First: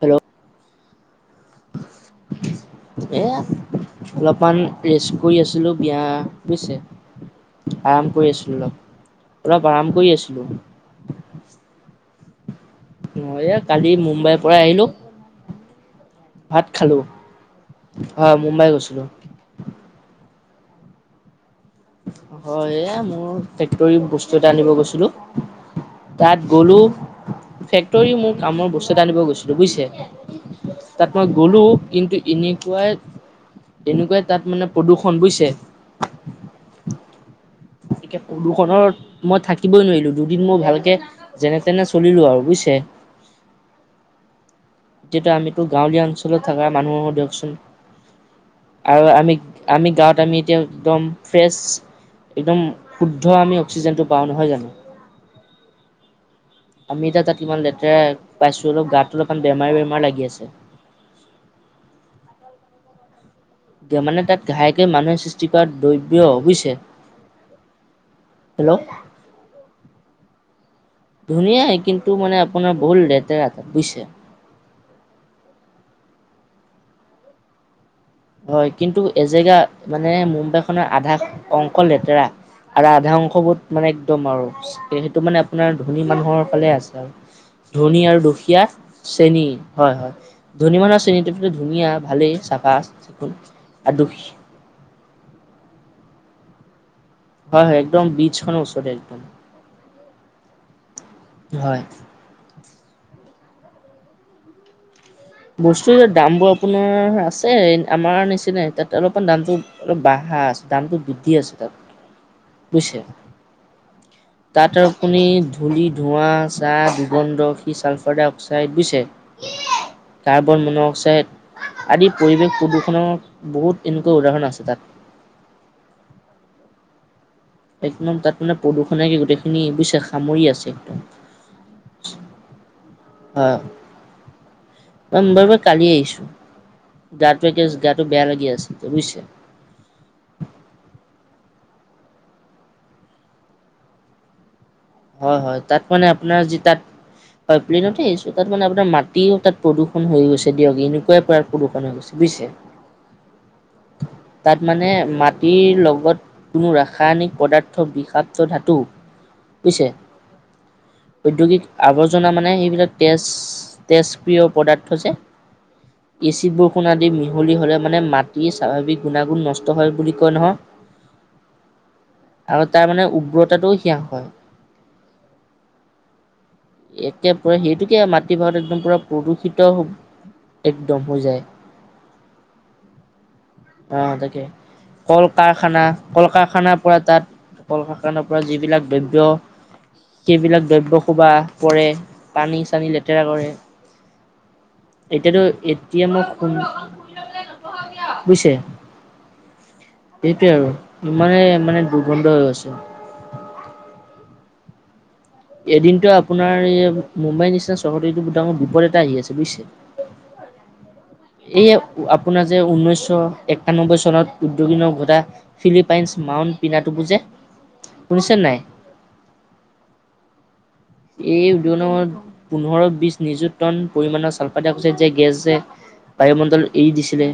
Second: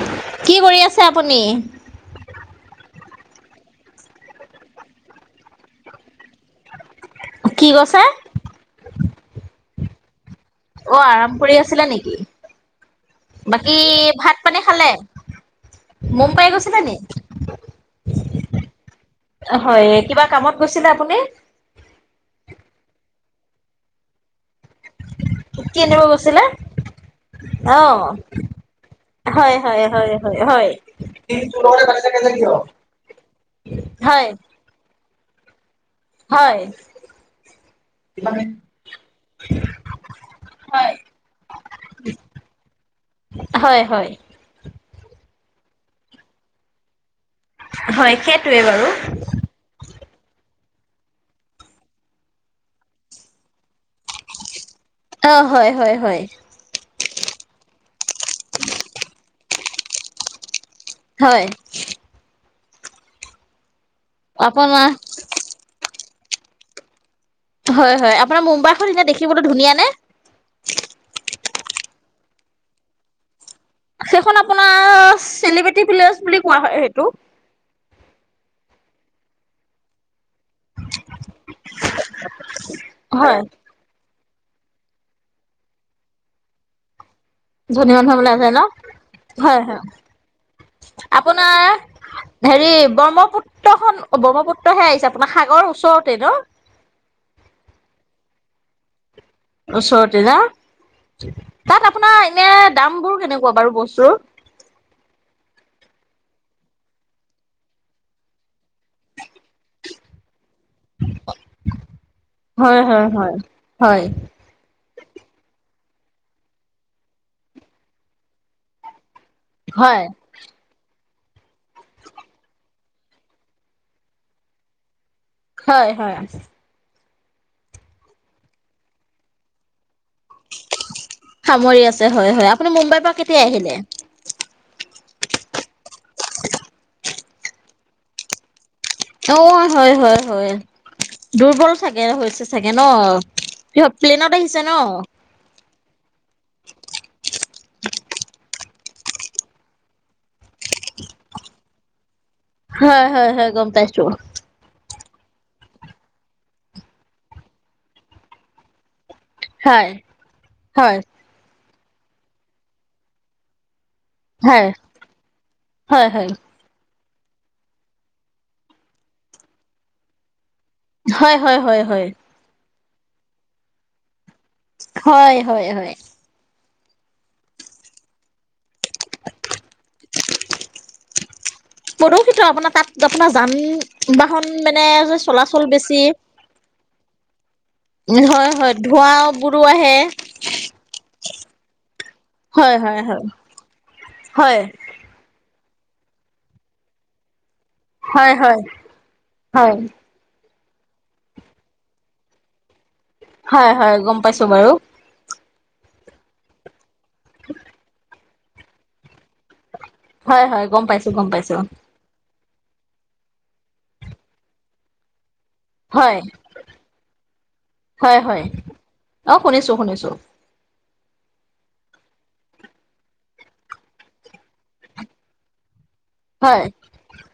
Hello কি কৰি আছে আপুনি এয়া অলপমান ৰেষ্ট কৰি আছিলোঁ বিয়া বুজিছে কি কৈছে? আৰাম কৰি আছিলোঁ অলপ অলপ আৰাম কৰি আছোঁ অ আৰাম কৰি আছিলা নেকি এ বাকী কালি মুম্বাইৰ ভাত পৰা পানী আহিলো খালে মম পাই ভাত গৈছিলা নি খালো হয় মুম্বাই গৈছিলো হয় কিবা কামত কৈছিলে আপুনি হয় এই মোৰ ফেক্টৰী বস্তু কি আনিব গৈছিলে? অ হয় হয় হয় হয় হয়। হয় হয় ্ত বুইছে হয় এতিয়া প্ৰদূষণত মই থাকিবই নোৱাৰিলো দুদিন মই ভালকে যেনে তেনে চলিলো আৰু বুজিছে। হয় হয় হয় এতিয়ো আমিতো গাঁৱলীয়া অঞ্চলত থকা মানুহৰ দিয় হয় সেইটোৱে বাৰু। আৰু আমি আমি গাঁৱত আমি এতিয়া একদম ফ্ৰছ একদম শুদ্ধ আমি [unintelligible] জানো অ হয় হয় হয় আমি তাতমান লতেৰা পাইছো অলপ গাত বেমাৰ বেমাৰ লাগি আছে হয় [unintelligible] মানে তাত আপোনাৰ ঘাইকে মানুহে সৃষ্টি কৰা দ্ৰব্য কিয় বুজিছে হয় হয় আপোনাৰ হেল্ল' মুম্বাইখন এয়া দেখিবতো ধুনীয়া নে ধুনীয়াই কিন্তু মানে আপোনাৰ বহুত লেতেৰা তাত বুজিছে সেইখন আপোনাৰ চেলিবেটি [unintelligible] বুলি কোৱা হয় সেইটো হয় কিন্তু এজেগা মানে মুম্বাই খনৰ আধা অংশ অকল লেতেৰা আৰু আধা অংশ হয় বোৰত মানে একদম আৰু সেইটো মানে আপোনাৰ ধনী মানুহৰ ফালে আছে আৰু ধনী মানুহ আৰু বোলে আছে ন দুখীয়া শ্ৰেণী হয় হয় ধনী মানুহৰ শ্ৰেণীটো আপোনাৰ ধুনীয়া ভালেই হেৰি চাফা চিকুণ আৰু ব্ৰহ্মপুত্ৰখন দুখী ব্ৰহ্মপুত্ৰ সে হিচাপে তোমা সাগৰ ওচৰতে ন হয় হয় একদম বীজখন ওচৰত একদম ওচৰতে না হয়। তাত আপোনাৰ এনে দাম বোৰ কেনে- কোৱা বাৰু বস্তু টো বস্তুৰ দামবোৰ আপোনাৰ আছে আমাৰ নিচিনাাই তাত অলপমান দামটো অলপ বাঢ়া আছে দামটো বৃদ্ধি আছে তাত হয় বুইছে হয় হয়। হয় তাত আৰু আপুনি ধূলি, ধোঁৱা, চাহ দুগন্ধ সি ছালফাৰ ডাই অক্সাইড গুছে হয় কাৰ্বন মন অক্সাইড আদি পৰিৱেশ প্ৰদূষণৰ বহুত এনেকুৱা উদাহৰণ আছে তাত হয় হয় একদম তাত মানে প্ৰদূষণে কি গোটেইখিনি বুইছা সামৰি আছে হয় হয় আপুনি মুম্বাইৰ পৰা কেত- তি আহিলে মুম্বাই পা কালি আহিছো গাটো একে গাটো বেয়া লাগি আছে বুজিছে। এওৱা হয় হয় হয় দুৰ্বল থাকে হৈছে চাগে ন কিহত প্লেনত আহি- ছে ন হয় হয় তাত মানে আপোনাৰ যে তাত হয় প্লেইনতে আহিছো তাত মানে আপোনাৰ মাটিও তাত প্ৰদূষণ হৈ গৈছে দিয়ক এনেকুৱাই পৰা প্ৰদূষণ হৈ গৈছে বুজিছে। হয় হয় হয় গম পাইছো তাত মানে মাটিৰ লগত কোনো ৰাসায়নিক পদাৰ্থ বিষাক্ত ধাতু বুইছে হয় হয় ঔদ্যোগিক আৱৰ্জনা মানে সেইবিলাক তেজ তেজপ্ৰিয় হয়। পদাৰ্থ যে হয় হয় হয় এচিড বৰষুণ আদি মিহলি হলে মানে মাটি স্বাভাৱিক গুণাগুণ নষ্ট হয় বুলি কয় নহয় হয় হয় হয় হয় আৰু তাৰ মানে উগ্ৰতাটোও সেয়া হয় হয় হয় হয় একে পৰে সেইটোকে মাটি ভাৰত একদম পুৰা প্ৰদূষিত একদম হৈ যায় প্ৰদূষিত আপোনাৰ তাত আপোনাৰ যান অ' তাকে বাহন মানে কল চলাচল কাৰখানা বেছি কল কাৰখানাৰ পৰা তাত কল কাৰখানাৰ পৰা হয় হয় যিবিলাক দ্ৰব্য ধোঁৱ বোৰো আহে সেইবিলাক দ্ৰব্য সোপা পৰে পানী হয় চানী হয় হয় লেতেৰা কৰে হয় এতিয়াতো এতিয়া মই শুন হয় হয় হয়। সেইটোৱে আৰু ইমানে মানে দুৰ্গন্ধ হৈ আছে। হয় হয় গম পাইছো বাৰু। এদিনতো আপোনাৰ এই মুম্বাই নিচিনা চহৰটো বিপদ এ আহি আছে বুজছে। হয় হয় গম পাইছো গম পাইছো। আপোনাৰ যে ঊনৈশ একানব্বৈ চনত উদ্যোগিক নক ঘটা হয় ফিলিপাইন্ছ মাউণ্ট পিনাটো বুজে। হয় শুনিছে হয় নাই? অ শুনিছো শুনিছো এই উদনত পোন্ধৰ বিশ নিযুক্ত টন পৰিমাণৰ চালফা ড্ৰাই অক্সাইড গেছ যে বায়ুমণ্ডল হয় এৰি দিছিলে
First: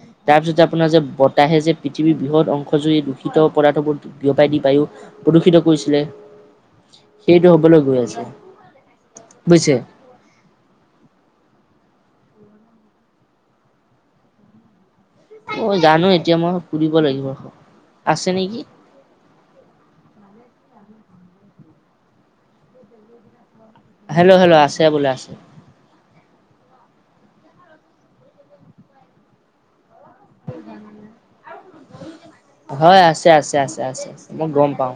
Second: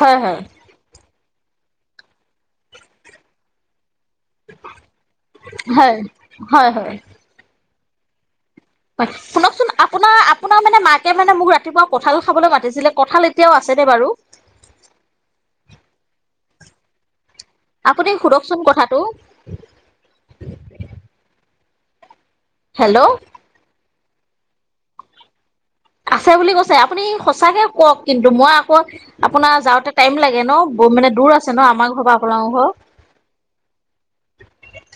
হয় হয় তাৰপিছতে আপোনাৰ যে আহে যে পৃথিৱীৰ বৃহৎ অংশ জুই এই দূষিত পদাৰ্থবোৰ বিয়পাই দি পায়ো প্ৰদূষিত হয় কৰিছিলে। হয় হয় সেইটো হ'ব লগে গৈ আছে। হয় শুনকচোন বুজিছে। আপোনাৰ আপোনাৰ মানে মাকে মানে মোক ৰাতিপুৱা কঁঠাল খাবলৈ মাতিছিলে। কঁঠাল এতিয়াও আছেনে বাৰু? অ জানো এতিয়া মই সুধিব লাগিব। আপুনি আছে নেকি? সোধকচোন কথাটো। হেল্ল' হেল্ল' হেল্ল' আছে বোলে আছে। আছে বুলি কৈছে আপুনি সঁচাকে কওক কিন্তু মই আকৌ আপোনাৰ যাওঁতে টাইম লাগে ন মানে দূৰ আছে ন আমাৰ ঘৰ বা আপোনালোকৰ ঘৰ হয় আছে আছে আছে আছে মই গম পাওঁ।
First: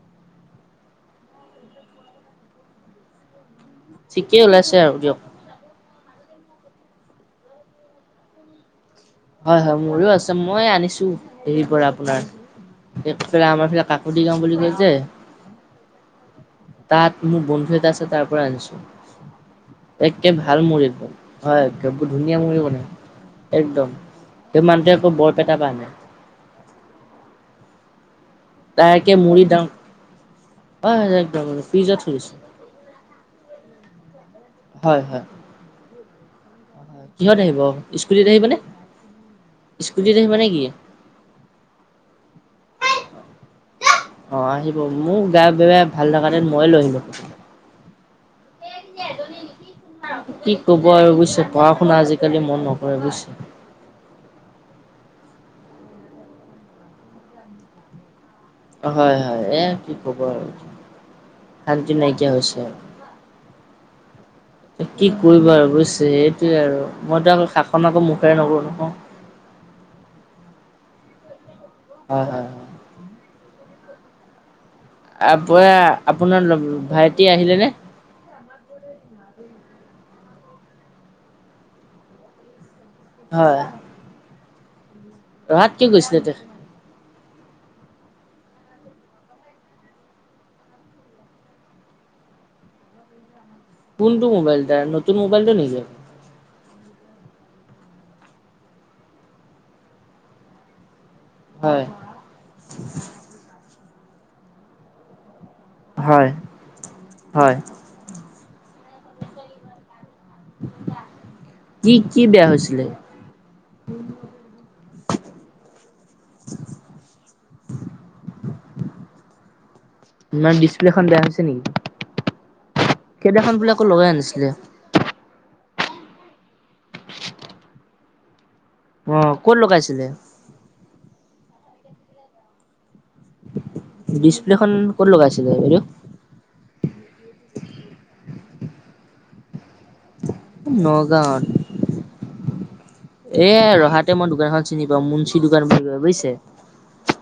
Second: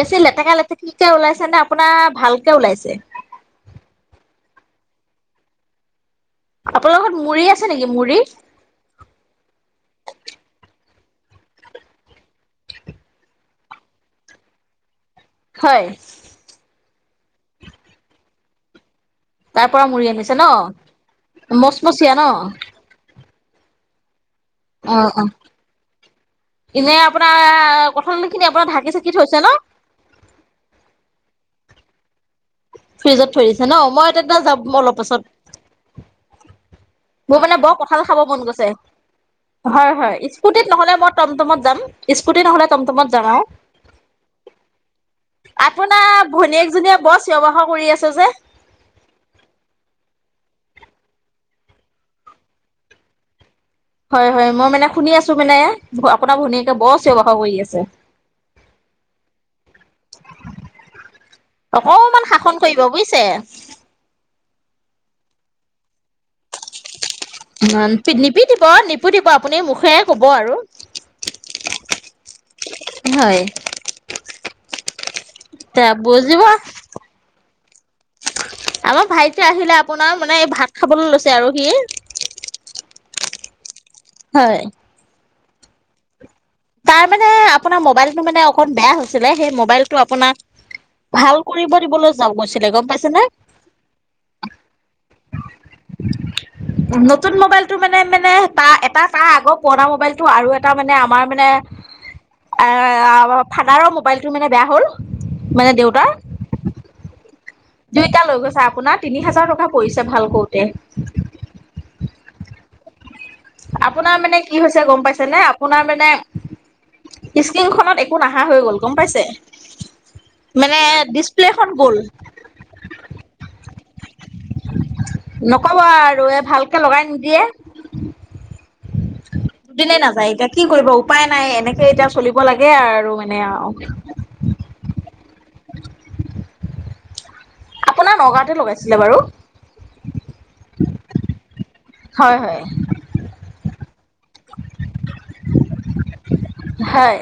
বেছি লে এ কালঠিকে ওলাইছে নে আপোনাৰ ভালকে ওলাইছে। ঠিকে ওলাইছে আৰু দিয়ক। আপোনাৰ লগত মুড়ি আছে নেকি মুড়ি। হয় হয় মুৰি ও আছে মই আনিছো হেৰি পৰা আপোনাৰ এইফালে আমাৰ ফ কাকতি গাও বুলি কয় যে। হয়। তাত মোৰ বন্ধু এটা আছে তাৰ পৰা আনিছো। তাৰ পৰা মুড়ি আনিছে একে ন ভাল মুৰী হয় বহুত মচমচীয়া ন ধুনীয়া মুৰি বনাই। একদম সেই মানুহটোৱে অ আকৌ অ বৰপেটা পৰা আনে এনেই আপোনাৰ কঁঠাল খিনি আপোনাৰ ঢাকি চাকি তাইকে থৈছে মুৰি ন দাওঁ অ ফিৰিজত থৈ দিছে। ফ্ৰিজত থৈ দিছে ন মই এটাত যাম অলপ হয় হয় পাছত। হয়, কিহত মোৰ মানে আহিব বৰ কঠাল খাব স্কুটিত মন আহিবনে? গৈছে। হয়, স্কুটিত হয়। আহিব নে কি? স্কুটিত নহলে মই টমটমত যাম, স্কুটিত নহলে টমটমত যাম। যায় অ, আহিব। মোক বেয়া বে ভাল লগা আপোনাৰ নাই, মইয়ে লৈ ভনীয়েকজনীয়ে আহিলোঁ বৰ চিঞৰ বাখৰ কৰি আছে যে। [unintelligible] ক'ব আৰু বুজিছে। পঢ়া শুনা আজিকালি মন নকৰে বুজছে। হয়, হয়। মই মানে শুনি আছো মানে আপোনাৰ ভনীয়েকে বৰ চিঞৰ- বাখৰ কৰি আছে। হয়, হয়। এ কি ক'ব আৰু শান্তি অকমান নাইকিয়া শাসন হৈছে আৰু। কৰিব বুজিছে কি কৰিবা আৰু বুইছে সেইটোয়ে আৰু। মইতো আকৌ শাসন আকৌ মুখেৰে নকৰোঁ নিপিটিব নহয় নিপু দিব আপুনি মুখেৰে কব আৰু। হয় হয়। হয় আ পৰা তে বুজিব আপোনাৰ লোক ভাইটি আহিলে নে? আমাৰ ভাইটি আহিলে। আপোনাৰ মানে ভাত খাবলৈ লৈছে আৰু সি। হয়। হয়। ৰহাত কি গৈছিলে তে তাৰ মানে আপোনাৰ মোবাইলটো মানে অকন বেয়া হৈছিলে। সেই মোবাইলটো আপোনাক ভাল কৰিব দিবলৈ যাওঁ গৈছিলে। গম পাইছে নে? কোনটো মোবাইল তাৰ? নতুন মোবাইলটো নেকি? নতুন মোবাইলটো মানে মানে তাৰ এটা তাহ আগৰ পুৰণা মোবাইলটো আৰু এটা মানে আমাৰ মানে হয় এ ফাদৰৰ মু মোবাইলটো মানে বেয়া হ'ল। মানে দেউতাৰ হয়, হয়। দুইটা লৈ গৈছে আপোনাৰ তিনি হাজাৰ টকা পৰিছে ভাল কি কতে কি বেয়া হৈছিলে? আপোনাৰ মানে কি হৈছে গম পাইছে নে আপোনাৰ মানে স্ক্ৰীনখনত একো নাহা হৈ গ'ল গম পাইছে? মাৰ মানে ডিচপ্লেখন বেয়া হৈছে ডিচপ্লেখন নেকি? গ'ল সেইদিনাখন বোলে আকৌ লগাই আনিছিলে। নকবা আৰু এই ভালকে লগাই নিদিয়ে। অ ক'ত দুদিনে লগাইছিলে নাযায় এতিয়া কি কৰিব উপায় নাই এনেকে এতিয়া চলিব লাগে আৰু। মানে আৰু ডিছপ্লেখন ক'ত লগাইছিল? [unintelligible] আপোনাৰ নগাওঁতে লগাইছিলে বাৰু। নগাঁৱত? হয় হয়। এ ৰহাত ততে মই দোকানখন চিনি পাওঁ, মুন্চি দোকান বুলি প বুইছে। হয়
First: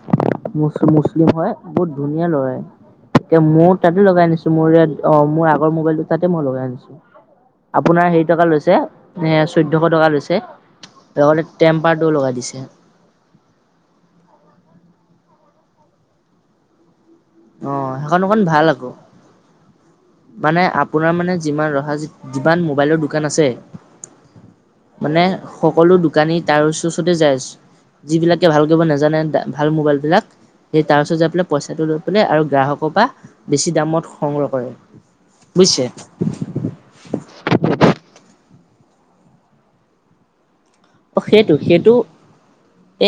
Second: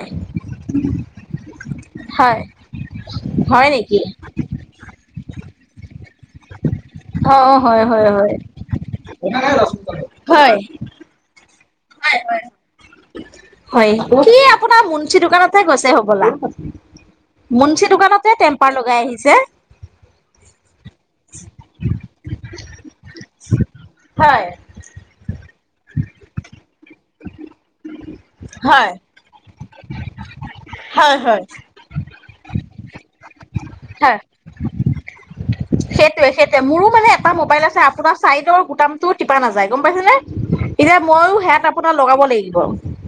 মুছলিম হয় বহুত ধুনীয়া হয় লৰা এতিয়া হয় মোৰ তাতে নেকি লগাই আনিছো মোৰ ইয়াত অ মোৰ আগৰ মোবাইলটো ততে মই লগাই আনিছো। অ হয় আপোনাৰ হয় হেৰি হয় টকা লৈছে এ চৈধ্যশ টকা [unintelligible] লৈছে হয় [unintelligible] লগাই দিছে। হয় কি আপোনাৰ মুন চি দোকানতেহে গৈছে হ'বলা? অ মুন্ঞ্চি সেইখন দোকানতে অকণ ভাল টেম্পাৰ আকৌ লগাই আহিছে। মানে আ আপোনাৰ মানে যিমান ৰহা য কিমান মোবাইলৰ দোকান আছে হয় মানে সকলো দোকানী তাৰ ওচৰচতে যাই আছে। যি বিলাকে ভালক হয় নাজানে ভাল মোবাইল বিলাক, সেই তাৰ হয় ওছৰত যাই হয়। পেলাই পইচাটো লৈ [unintelligible] আৰু গ্ৰাহকৰ পা হয় বুজিছে সেইটোয়ে সেইটোৱে। মোৰো মানে এটা মোবাইল আছে আপোনাৰ চ গুটামটো টিপা নাযায় গম পাইছে নে? অ সেইটো সেইটো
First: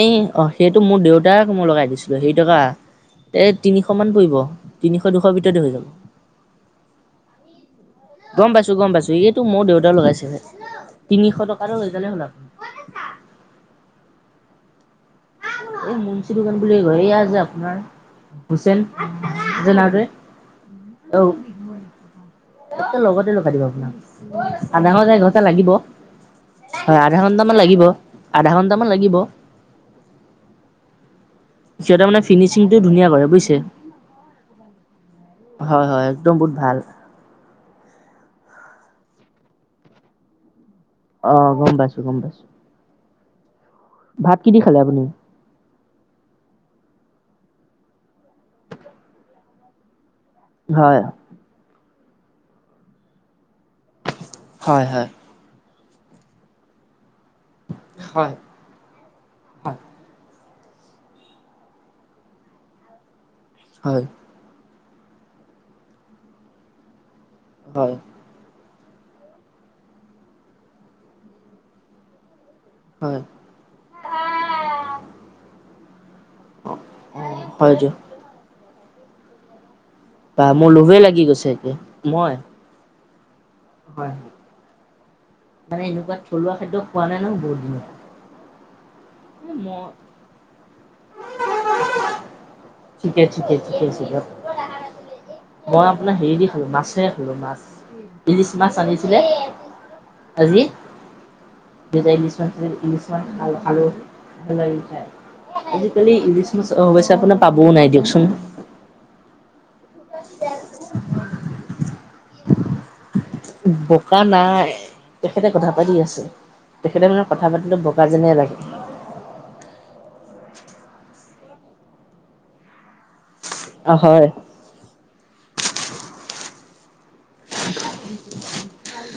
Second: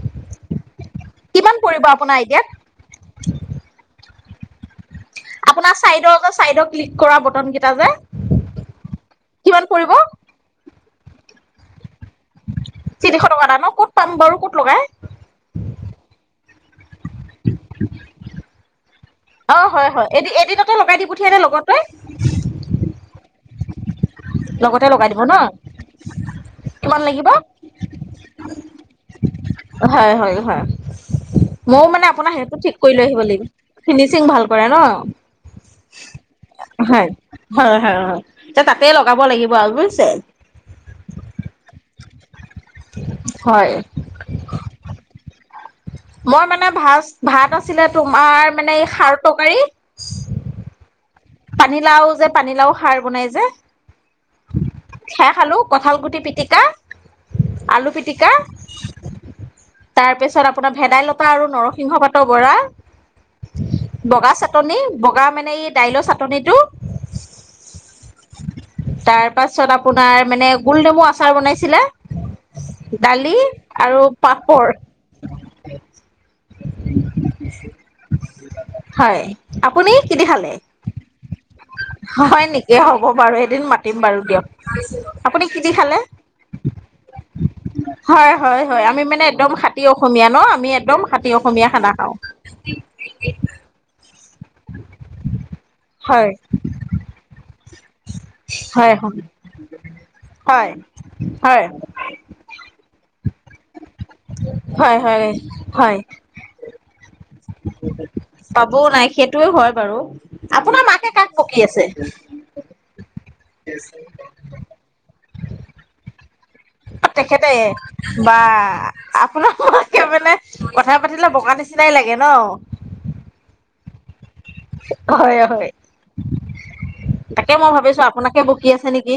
এই অ সেইটো মোৰ দেউতা তাক কিমান মই পৰিব লগাই দিছিলো আপোনাৰ সেই আইডিয়াত? টকা এই তিনিশ। পৰিব তিনিশ দুশৰ ভিততে হৈ আপোনাৰ যাব। চাইডৰ যে চাইডৰ ক্লিক কৰা বটন কেইটা যে গম পাইছো গম পাইছো, এইটো মোৰ কিমান দেউতা পৰিব লগাইছে। তিনিশ টকাৰো হৈ যালে হ'ল আৰু। তিনিশ টকা দাম ন ক'ত পাম বাৰু ক'ত লগাই? [unintelligible] এইয়া যে আপোনাৰ হুছেইন। অ যে হয় নামটোৱে হয়, এদিন এদিনতে লগাই দি অ পঠিইয়াই নে লগতে? অ [inaudible] লগতে আধা লগাই ঘন্টা দিব ন এঘন্টা লাগিব। হয় কিমান আধা লাগিব? ঘন্টামান লাগিব, আধা ঘন্টামান লাগিব। হয় হয় হয়। ময়ো সিহঁতে মানে আপোনাৰ সেইটো ঠিক ফিনিচিংটো কৰি লৈ ধুনীয়া আহিব কৰে লাগিব। বুজিছে ফিনিচিং ভাল কৰে ন? হয় হয় একদম বহুত ভাল হয় হয় হয় তাতে লগ কব লাগিব আৰু বুইছে। অ গম পাইছো গম পাইছো। হয়। ভাত কি দি খালে আপুনি? মই মানে ভাত ভাত আছিলে তোমাৰ মানে এই খাৰ তৰকাৰী হয়! পানীলাও যে পানীলাও সাৰ বনাই যে, হয় হয় খে খালো। কঁঠালগুটি পিটিকা। লু পিক- হয় হয় আপোনাৰ ভেদাইলতা আৰু নৰসিংহ পাতৰ বৰা। হয় বগা চাটনি বগা মানে এই দাইলৰ চ নাটনিটো হয়! তাৰ পাছত আপোনাৰ মানে গোল নমু আচাৰ বনাইছিলা। হয় দালি আৰু পাপৰ উ! অ হয় যো হয়। আপুনি কিন খালে? ঠিকছে। াকে মই হয় হ' মানে এনেকুৱা থলুৱা খাদ্য খোৱা বাৰু নাই নহয় বহুত দিনত খ একদম হাতী মই অসমীয়া ন আমি একদম হাতী অসমীয়া খানা খাওঁ। ঠিকে ঠিকে ঠিকে আছে দিয়ক মই আপোনাৰ হয় হেৰি দি খালো মাছে খালো মাছ। ইিছ মাছ হয় আনিছিলে আজি। হয় হয় নিজ ইংলছ ইংলছ ঠ হয় হয় হয় আজিকালি ইলিছ মাছ অশে আপোনাৰ পাবও নাই দিয়কচোন। বাৰ আপোনাৰ মাকে কাক পকি আছে। বোকা নাই তেখেতে কথা পাতি আছে। মানে কথা তেখেতে পাতিলে বগা যেনে বা লাগে আপোনাৰকে মানে কথা পাতি তিলে বগা নিচিনাই লাগে ন। অ হয়। হয় হয় তাকে মই ভাবিছো আপোনাকে বকি আছে নেকি?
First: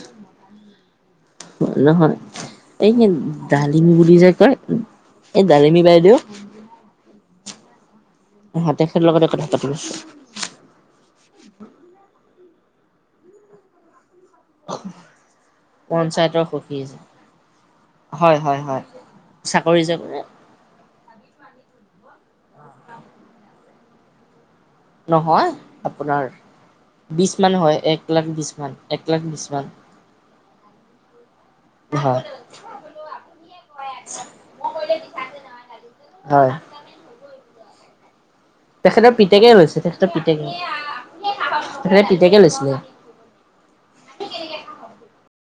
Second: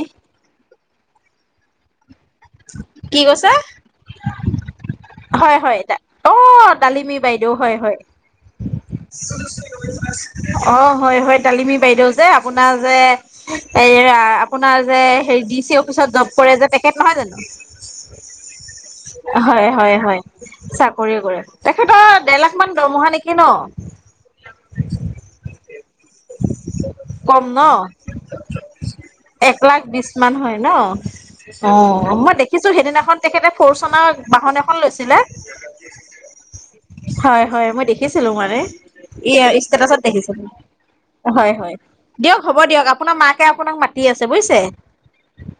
নহয় এই কি কৈছে ডালিমি বুলি যে কয়, এই হয় হয় ডালিমি বাইদেউ অ ডালিমী বাইদেউ হয় হয় হাতে খাত লগতে কথা পাতিব আছ। অ হয় হয় তালিমি বাইদেউ যে আপোনাৰ যে এইৰা আপোনাৰ যে ডি চি অফিচত জপ যে পঞ্চায়তৰ কৰে সখী তেখেত যে নহয় জানো। হয় হয় হয়। চাকৰি যে কৰে তেখেতৰ ডেৰ লাখ মান দৰমহা নেকি ন? নহয় আপোনাৰ কম বিছ মান ন হয় এক লাখ বিছ মান এক লাখ বিছ মান। লাখ বিশ মান হয় ন অ হয় মই দেখিছো সেইদিনাখন তেখেতে ফৰ চনৰ বাহন এখন লৈছিলে হয়। হয়। হয় মই দেখিছ তেখেতৰ পিতেকে লৈছে। তেখেতৰ দেখিছিলো পিতেকে হয় হয় তেখেতে দিয়ক পিতেকে হ'ব লৈছিলে। দিয়ক আপোনাৰ মাকে আপোনাক মাতি আছে বুজিছে।